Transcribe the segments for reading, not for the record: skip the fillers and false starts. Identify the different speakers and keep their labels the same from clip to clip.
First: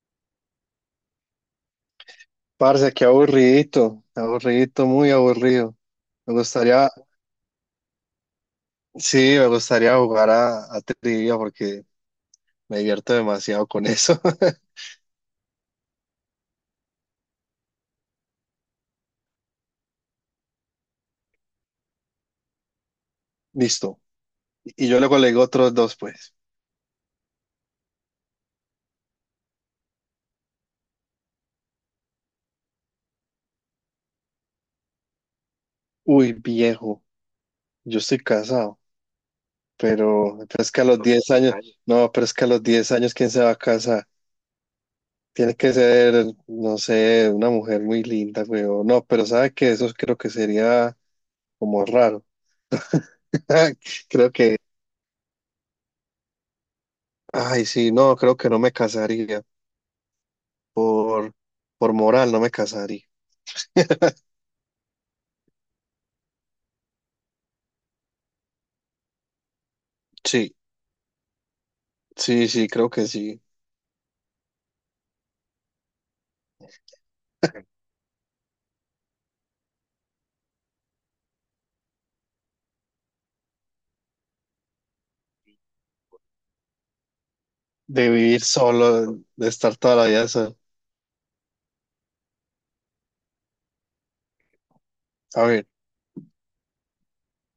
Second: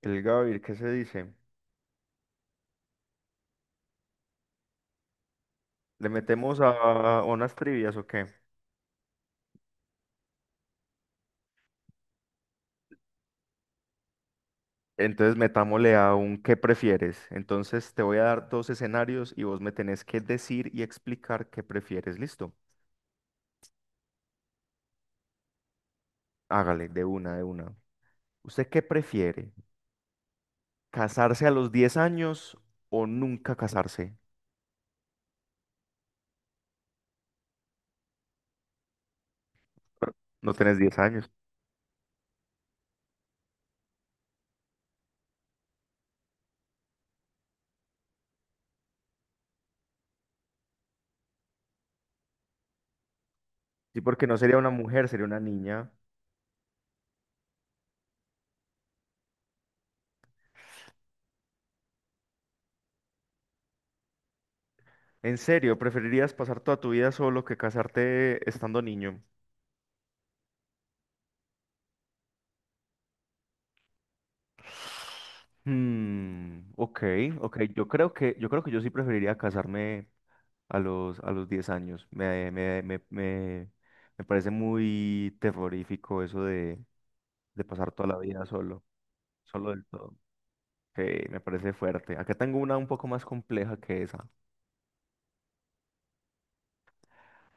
Speaker 1: El Gavir, ¿qué se dice?
Speaker 2: Parce, qué aburridito, aburridito, muy aburrido.
Speaker 1: ¿Le
Speaker 2: Me
Speaker 1: metemos
Speaker 2: gustaría,
Speaker 1: a unas trivias o qué?
Speaker 2: sí, me gustaría jugar a trivia porque me divierto demasiado con eso.
Speaker 1: Entonces metámosle a un ¿qué prefieres? Entonces te voy a dar dos escenarios y vos me tenés que decir y explicar qué prefieres. ¿Listo?
Speaker 2: Listo. Y yo luego le digo otros dos, pues.
Speaker 1: Hágale, de una, de una. ¿Usted qué prefiere? ¿Casarse a los 10 años o nunca casarse?
Speaker 2: Uy, viejo, yo estoy casado, pero,
Speaker 1: No
Speaker 2: pero es
Speaker 1: tenés
Speaker 2: que a
Speaker 1: 10
Speaker 2: los 10
Speaker 1: años.
Speaker 2: años, no, pero es que a los 10 años, ¿quién se va a casar? Tiene que ser, no sé, una mujer muy linda, güey. O no, pero sabe que eso creo que sería como raro.
Speaker 1: Sí, porque
Speaker 2: Creo
Speaker 1: no
Speaker 2: que,
Speaker 1: sería una mujer, sería una niña.
Speaker 2: ay, sí, no, creo que no me casaría. Por, por moral no me casaría.
Speaker 1: ¿En serio? ¿Preferirías pasar toda tu vida solo que casarte estando niño?
Speaker 2: Sí, sí, sí, creo que sí.
Speaker 1: Hmm, ok, ok. Yo creo que yo sí preferiría casarme a los 10 años. Me parece muy terrorífico eso de pasar toda
Speaker 2: De
Speaker 1: la
Speaker 2: vivir
Speaker 1: vida solo,
Speaker 2: solo, de
Speaker 1: solo
Speaker 2: estar
Speaker 1: del
Speaker 2: toda la
Speaker 1: todo.
Speaker 2: vida solo.
Speaker 1: Que me parece fuerte. Acá tengo una un poco más compleja que esa.
Speaker 2: A ver,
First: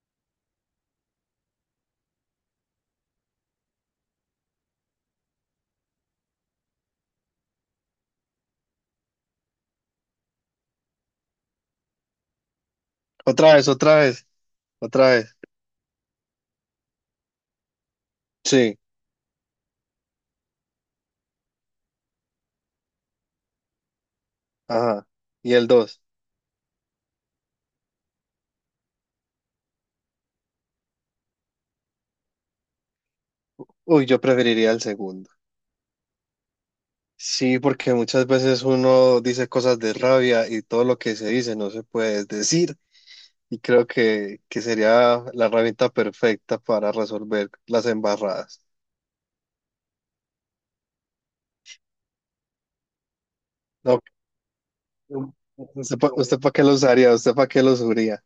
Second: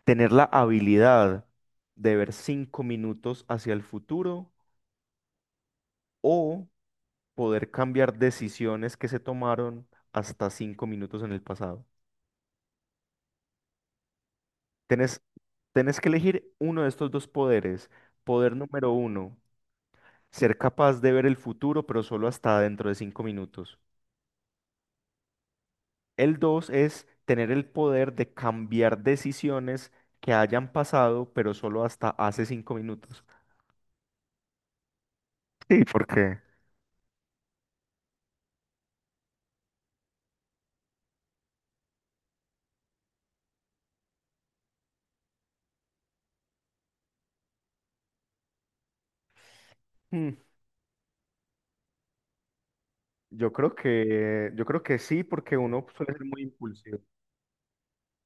Speaker 1: Tener la habilidad de ver 5 minutos hacia el futuro o poder cambiar decisiones que se tomaron hasta 5 minutos en el pasado.
Speaker 2: otra vez, otra vez, otra
Speaker 1: Tenés,
Speaker 2: vez.
Speaker 1: tenés que elegir uno de estos dos poderes. Poder
Speaker 2: Sí,
Speaker 1: número uno, ser capaz de ver el futuro, pero solo hasta dentro de 5 minutos.
Speaker 2: ajá. Y el dos.
Speaker 1: El dos es tener el poder de cambiar decisiones que hayan pasado, pero solo hasta hace 5 minutos.
Speaker 2: Uy, yo preferiría el segundo.
Speaker 1: Sí, porque
Speaker 2: Sí, porque muchas veces uno dice cosas de rabia y todo lo que se dice no se puede decir. Y creo que sería la herramienta perfecta para resolver las embarradas.
Speaker 1: mm, yo creo
Speaker 2: No,
Speaker 1: que yo creo que sí, porque uno suele ser
Speaker 2: ¿usted
Speaker 1: muy
Speaker 2: para qué lo
Speaker 1: impulsivo.
Speaker 2: usaría? ¿Usted para qué lo usaría?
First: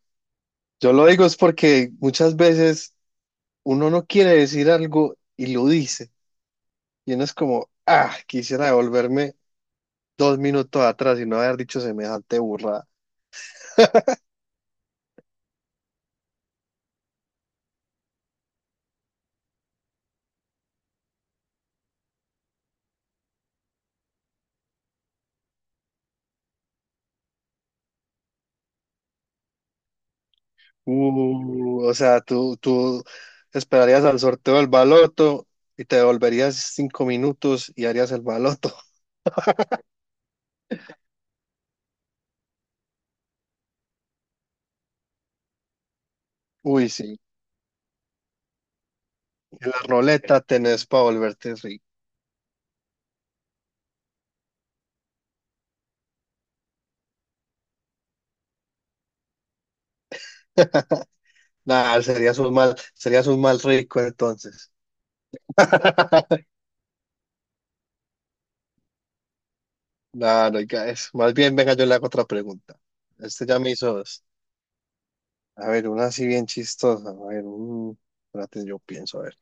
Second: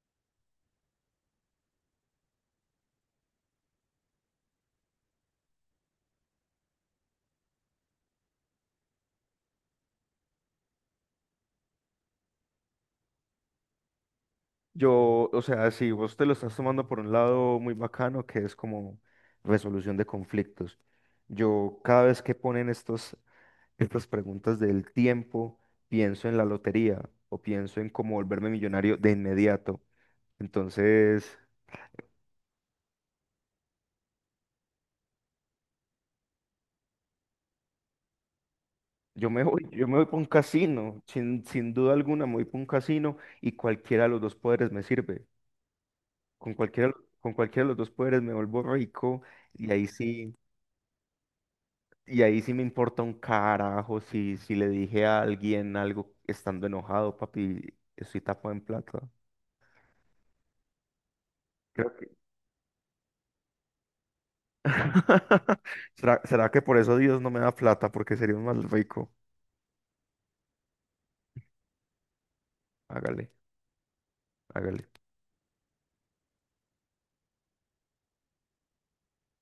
Speaker 2: Yo lo digo es porque muchas veces uno no quiere decir algo y lo dice. Y uno es como, ah, quisiera devolverme 2 minutos atrás y no haber dicho semejante burrada.
Speaker 1: Yo, o sea, si vos te lo estás tomando por un lado muy bacano, que es como resolución de conflictos. Yo cada vez que ponen estos estas preguntas del tiempo, pienso en la lotería o pienso en cómo volverme millonario de inmediato. Entonces,
Speaker 2: O sea, tú esperarías al sorteo del baloto y te devolverías 5 minutos y harías el baloto.
Speaker 1: yo me voy para un casino, sin duda alguna me voy para un casino y cualquiera de los dos poderes me sirve. Con
Speaker 2: Uy,
Speaker 1: cualquiera,
Speaker 2: sí.
Speaker 1: con cualquiera de los dos poderes me vuelvo rico y
Speaker 2: En la
Speaker 1: ahí sí,
Speaker 2: roleta tenés para volverte rico.
Speaker 1: y ahí sí me importa un carajo si le dije a alguien algo estando enojado, papi, estoy tapado en plata.
Speaker 2: Nada, serías un mal rico entonces.
Speaker 1: ¿Será, será que por eso Dios no me da plata? Porque sería un mal rico.
Speaker 2: Claro, oiga. Es. Más bien, venga, yo le hago otra pregunta.
Speaker 1: Hágale,
Speaker 2: Este ya me hizo dos.
Speaker 1: hágale.
Speaker 2: A ver, una así bien chistosa. A ver, espérate, yo pienso, a ver.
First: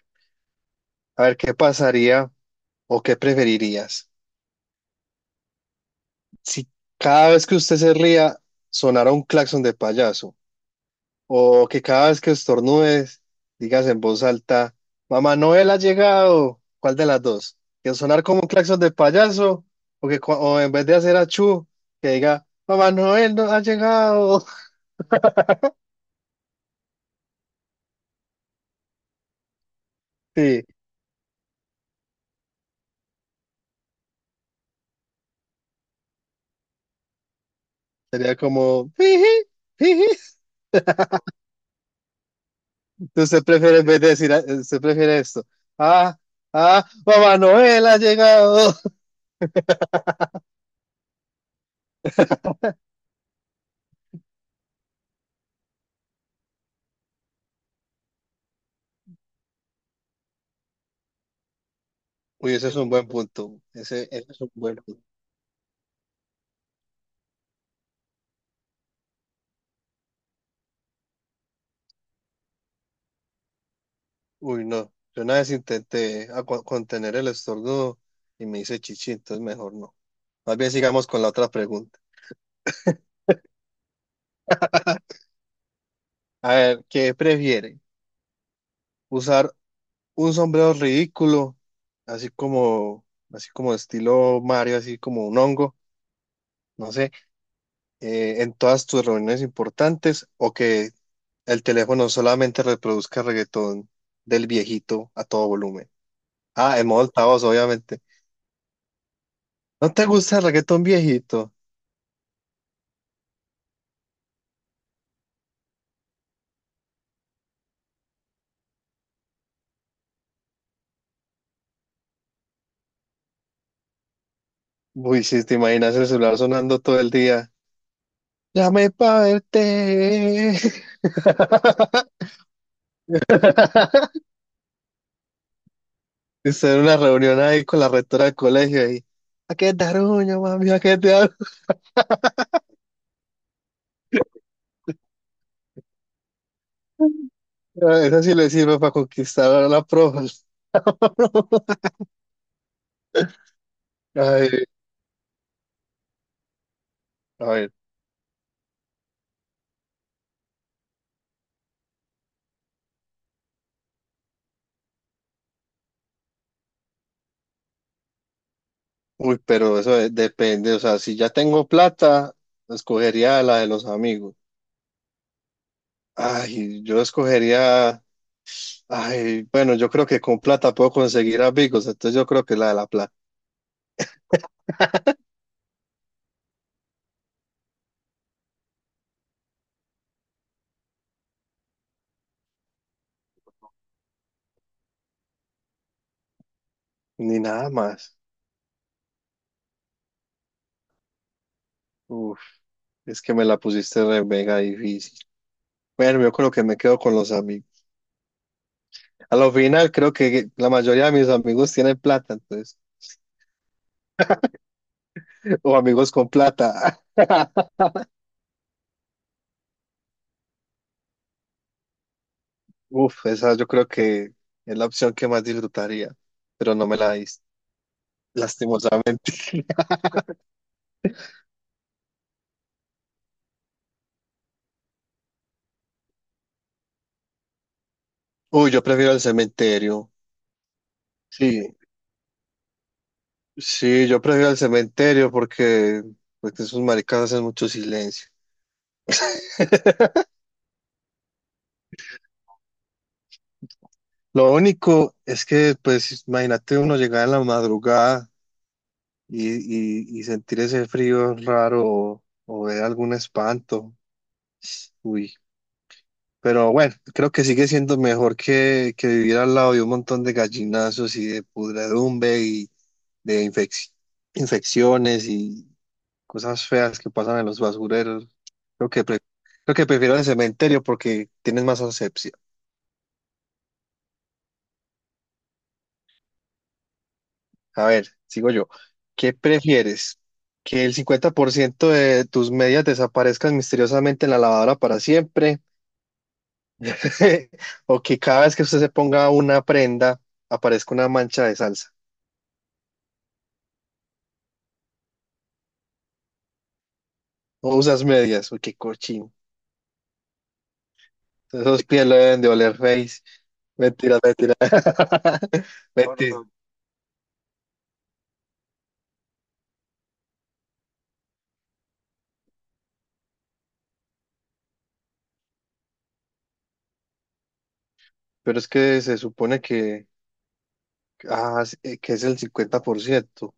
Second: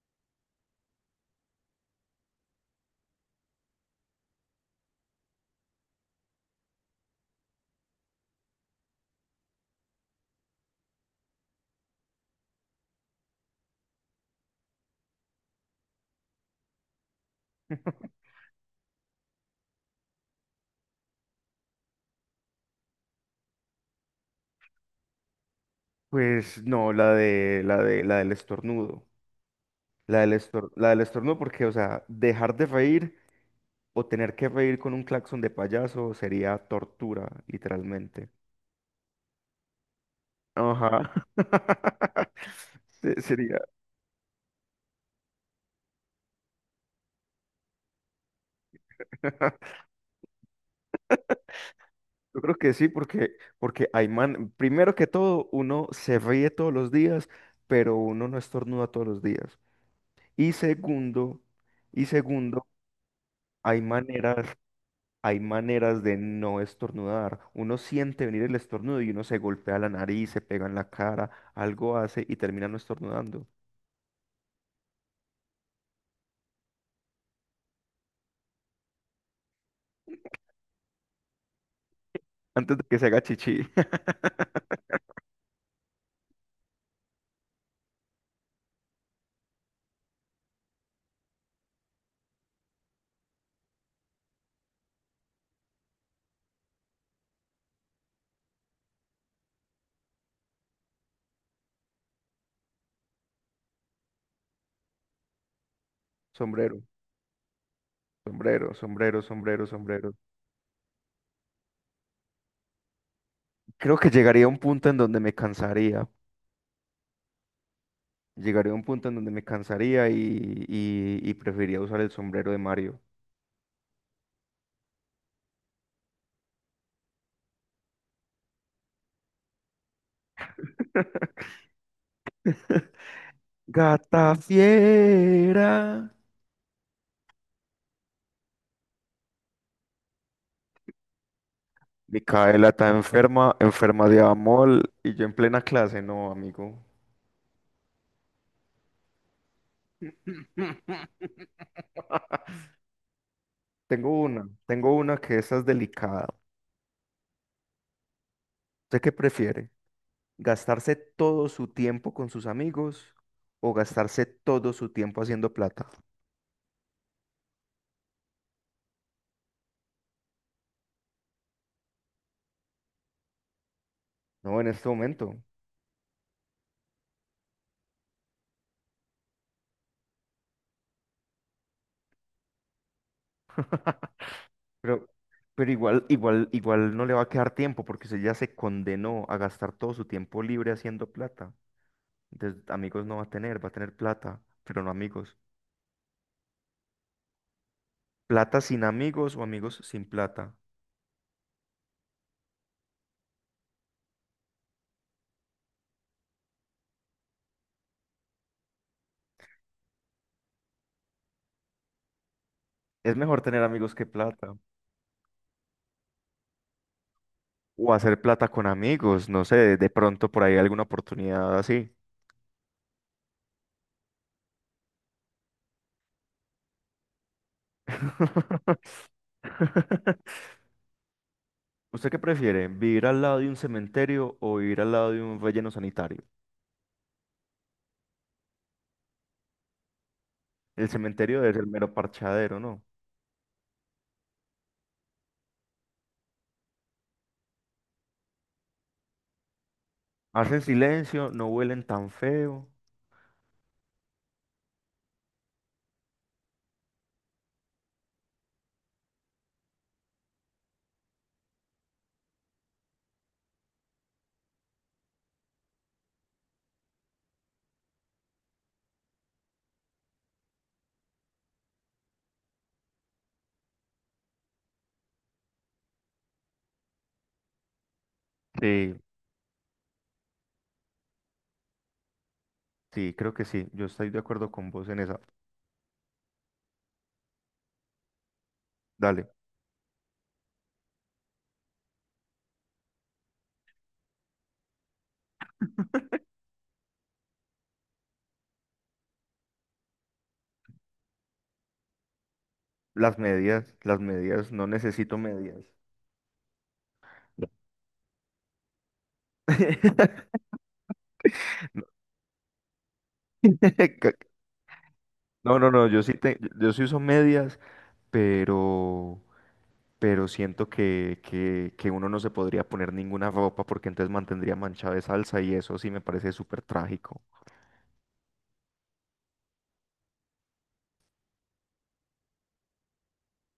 Speaker 2: A ver, ¿qué pasaría o qué preferirías si cada vez que usted se ría sonara un claxon de payaso? O que cada vez que estornudes digas en voz alta, Mamá Noel ha llegado. ¿Cuál de las dos? ¿Que sonar como un claxon de payaso? O en vez de hacer achú, que diga, Mamá Noel no ha llegado.
Speaker 1: Pues no, la del estornudo. La del estor-
Speaker 2: Sí.
Speaker 1: la del estornudo, porque, o sea, dejar de reír o tener que reír con un claxon de payaso sería tortura, literalmente.
Speaker 2: Sería como, "Jiji, jiji".
Speaker 1: Ajá.
Speaker 2: Entonces
Speaker 1: Sería.
Speaker 2: prefiere, en vez de decir, ah, usted prefiere esto. Ah, ah, Mamá Noel ha llegado.
Speaker 1: Yo creo que sí, porque hay man, primero que todo, uno se ríe todos los días, pero uno no estornuda todos los días. Y segundo, y
Speaker 2: Uy,
Speaker 1: segundo,
Speaker 2: ese es un buen punto.
Speaker 1: hay
Speaker 2: Ese es
Speaker 1: maneras,
Speaker 2: un buen punto.
Speaker 1: hay maneras de no estornudar. Uno siente venir el estornudo y uno se golpea la nariz, se pega en la cara, algo hace y termina no estornudando.
Speaker 2: Uy, no. Yo una vez intenté contener el estornudo y me hice chichi, entonces mejor no. Más bien sigamos con la otra pregunta.
Speaker 1: Antes de que se haga chichi.
Speaker 2: A ver, ¿qué prefiere? ¿Usar un sombrero ridículo, así como, así como estilo Mario, así como un hongo? No sé. En todas tus reuniones importantes o que el teléfono solamente reproduzca reggaetón del viejito a todo volumen. Ah,
Speaker 1: Sombrero,
Speaker 2: en modo altavoz, obviamente.
Speaker 1: sombrero, sombrero, sombrero,
Speaker 2: ¿No te
Speaker 1: sombrero.
Speaker 2: gusta el reggaetón viejito?
Speaker 1: Creo que llegaría a un punto en donde me cansaría. Llegaría a un punto en donde me cansaría y preferiría usar el sombrero de Mario.
Speaker 2: Uy, si te imaginas el celular sonando todo el día. Llame pa' verte.
Speaker 1: Gata fiera.
Speaker 2: Estar en una reunión ahí con la rectora del colegio y ¿a qué te arruño, mami? ¿A qué te arruño?
Speaker 1: Micaela está enferma, enferma de amor y yo en plena clase, no, amigo.
Speaker 2: Esa sí le sirve para conquistar a la profe.
Speaker 1: Tengo una,
Speaker 2: Ay,
Speaker 1: tengo una que esa es delicada.
Speaker 2: a ver.
Speaker 1: ¿Usted qué prefiere? ¿Gastarse todo su tiempo con sus amigos o gastarse todo su tiempo haciendo plata?
Speaker 2: Uy, pero eso depende, o sea, si ya tengo plata, escogería la de los amigos.
Speaker 1: No, en este momento.
Speaker 2: Ay, yo escogería, ay, bueno, yo creo que con plata puedo conseguir amigos, entonces yo creo que la de la plata,
Speaker 1: Pero, pero igual, igual, igual no le va a quedar tiempo porque usted ya se condenó a gastar todo su tiempo libre haciendo plata. Entonces, amigos no va a tener, va a tener plata, pero no amigos.
Speaker 2: ni nada más.
Speaker 1: Plata sin amigos o amigos sin plata.
Speaker 2: Uf, es que me la pusiste re mega difícil. Bueno, yo creo que me quedo con los amigos. A lo final, creo que la mayoría de mis amigos tienen plata, entonces,
Speaker 1: Es mejor tener amigos que plata.
Speaker 2: o amigos con plata.
Speaker 1: O hacer plata con amigos. No sé, de pronto por ahí alguna oportunidad así.
Speaker 2: Uf, esa yo creo que es la opción que más disfrutaría, pero no me la diste, lastimosamente.
Speaker 1: ¿Usted qué prefiere? ¿Vivir al lado de un cementerio o vivir al lado de un relleno sanitario?
Speaker 2: Uy, yo prefiero el cementerio.
Speaker 1: El cementerio debe ser
Speaker 2: Sí,
Speaker 1: mero parchadero, ¿no?
Speaker 2: sí, yo prefiero el cementerio porque esos maricas hacen mucho silencio.
Speaker 1: Hacen silencio, no huelen tan feo.
Speaker 2: Lo único es que, pues, imagínate uno llegar en la madrugada y, y sentir ese frío raro o ver algún espanto. Uy, pero bueno, creo que sigue siendo mejor que vivir al lado de un montón de gallinazos y de pudredumbre y de infecciones, cosas feas que pasan en los basureros. Creo
Speaker 1: Sí,
Speaker 2: que, pre- creo que prefiero el cementerio porque tienes más asepsia.
Speaker 1: sí, creo que sí. Yo estoy de acuerdo con vos en esa.
Speaker 2: A ver, sigo yo.
Speaker 1: Dale.
Speaker 2: ¿Qué prefieres? ¿Que el 50% de tus medias desaparezcan misteriosamente en la lavadora para siempre? ¿O que cada vez que usted se ponga una prenda aparezca una mancha de salsa?
Speaker 1: Las medias, no necesito medias.
Speaker 2: ¿O usas medias? Uy, qué cochino.
Speaker 1: No.
Speaker 2: Esos pies lo deben de oler face. Mentira, mentira.
Speaker 1: No, no, no,
Speaker 2: Mentira.
Speaker 1: yo sí uso medias, pero, pero siento que uno no se podría poner ninguna ropa porque entonces mantendría manchada de salsa y eso sí me parece súper trágico.
Speaker 2: Pero es que se supone que, ah, sí, que es el 50%.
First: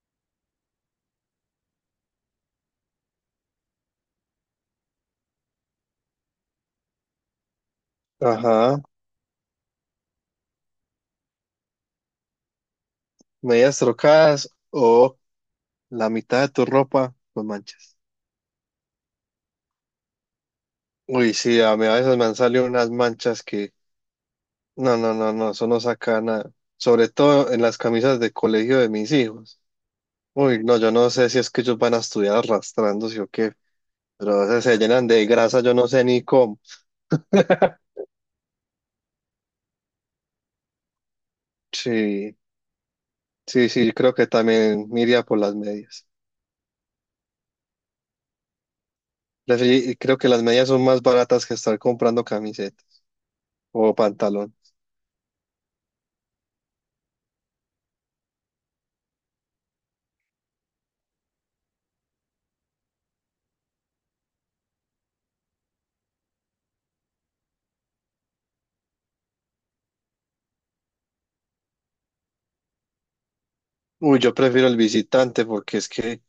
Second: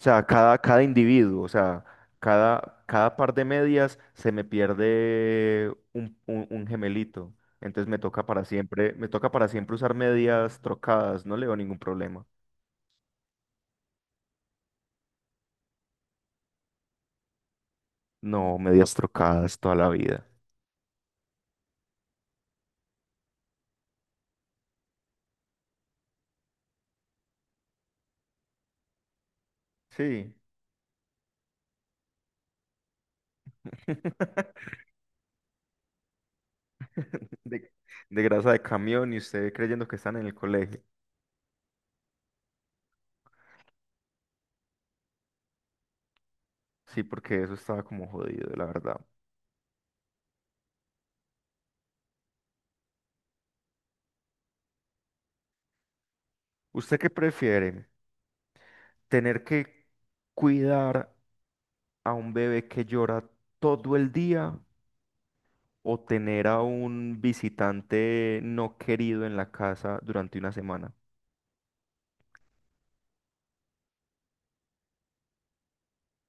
Speaker 1: O sea, cada individuo, o sea, cada par de medias se me pierde un gemelito. Entonces me toca para
Speaker 2: Ajá.
Speaker 1: siempre, me toca para siempre usar medias trocadas, no le veo ningún problema.
Speaker 2: Medias trocadas o la mitad de tu ropa con manchas.
Speaker 1: No, medias trocadas toda la vida.
Speaker 2: Uy, sí, a mí a veces me han salido unas manchas. No, no, no, no, eso no saca nada. Sobre todo en las camisas de colegio de mis hijos.
Speaker 1: Sí.
Speaker 2: Uy, no, yo no sé si es que ellos van a estudiar arrastrándose o qué, pero a veces se llenan de grasa, yo no sé ni cómo.
Speaker 1: de, de grasa de camión y usted creyendo que están en el colegio.
Speaker 2: Sí, sí, sí, creo que también me iría por las medias.
Speaker 1: Sí, porque eso estaba como jodido, la verdad.
Speaker 2: Creo que las medias son más baratas que estar comprando camisetas o pantalón.
Speaker 1: ¿Usted qué prefiere? ¿Tener que cuidar a un bebé que llora todo el día o tener a un visitante no querido en la casa durante una semana?
Speaker 2: Uy, yo prefiero el visitante porque es que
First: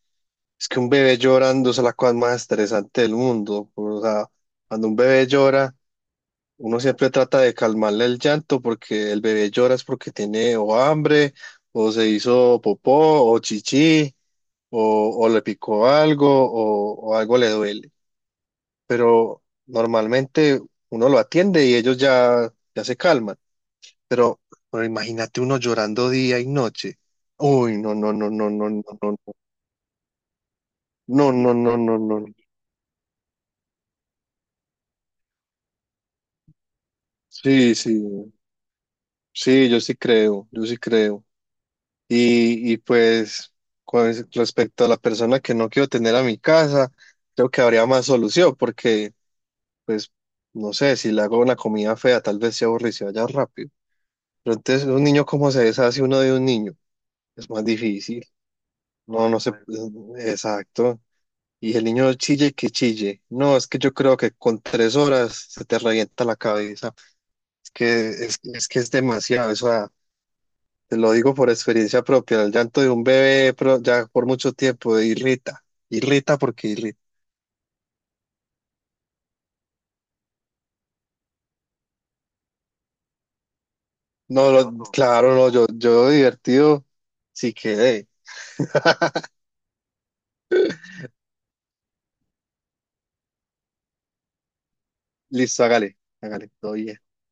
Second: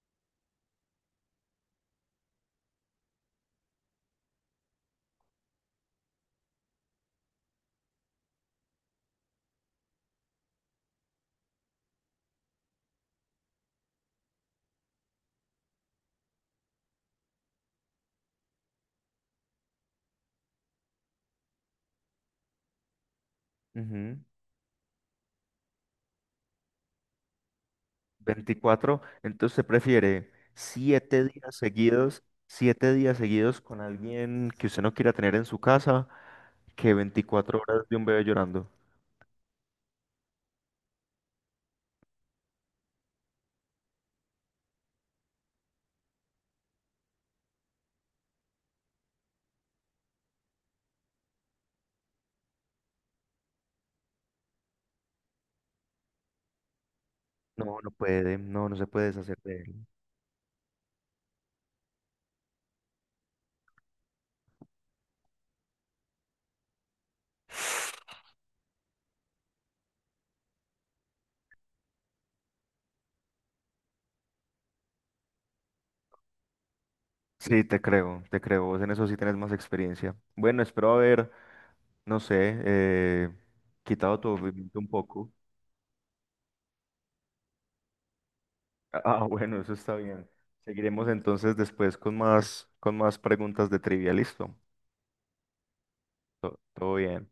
Speaker 2: es que un bebé llorando es la cosa más estresante del mundo. O sea, cuando un bebé llora, uno siempre trata de calmarle el llanto porque el bebé llora es porque tiene o hambre, o se hizo popó, o chichi, o le picó algo, o algo le duele. Pero normalmente uno lo atiende y ellos ya, ya se calman.
Speaker 1: Ujú.
Speaker 2: Pero, pero imagínate uno llorando día y noche. Uy, no, no, no, no, no, no,
Speaker 1: Veinticuatro
Speaker 2: no, no.
Speaker 1: Entonces, se prefiere siete
Speaker 2: No, no,
Speaker 1: días
Speaker 2: no, no,
Speaker 1: seguidos,
Speaker 2: no.
Speaker 1: 7 días seguidos con alguien que usted no quiera tener en su casa que 24
Speaker 2: Sí,
Speaker 1: horas de
Speaker 2: sí,
Speaker 1: un bebé llorando?
Speaker 2: sí, yo sí creo, yo sí creo. Y pues con respecto a la persona que no quiero tener a mi casa, creo que habría más solución porque, pues, no sé, si le hago una comida fea, tal vez se aburre y se vaya rápido. Pero entonces, un niño, ¿cómo se deshace uno de un niño? Es más
Speaker 1: No, no
Speaker 2: difícil.
Speaker 1: puede, no, no se puede
Speaker 2: No,
Speaker 1: deshacer
Speaker 2: no sé,
Speaker 1: de él.
Speaker 2: exacto. Y el niño chille que chille. No, es que yo creo que con 3 horas se te revienta la cabeza. Es que es demasiado eso. Da Te lo digo por experiencia propia, el llanto de un bebé ya por mucho tiempo irrita, irrita porque irrita.
Speaker 1: Sí, te creo, te creo. Vos en eso sí tenés más experiencia. Bueno, espero haber, no sé, eh, quitado tu
Speaker 2: No,
Speaker 1: aburrimiento un poco.
Speaker 2: claro, no, yo divertido, sí quedé.
Speaker 1: Ah, bueno, eso está bien. Seguiremos entonces después con más preguntas de trivia. Listo.
Speaker 2: Listo, hágale, hágale, todo
Speaker 1: Todo
Speaker 2: bien.
Speaker 1: bien.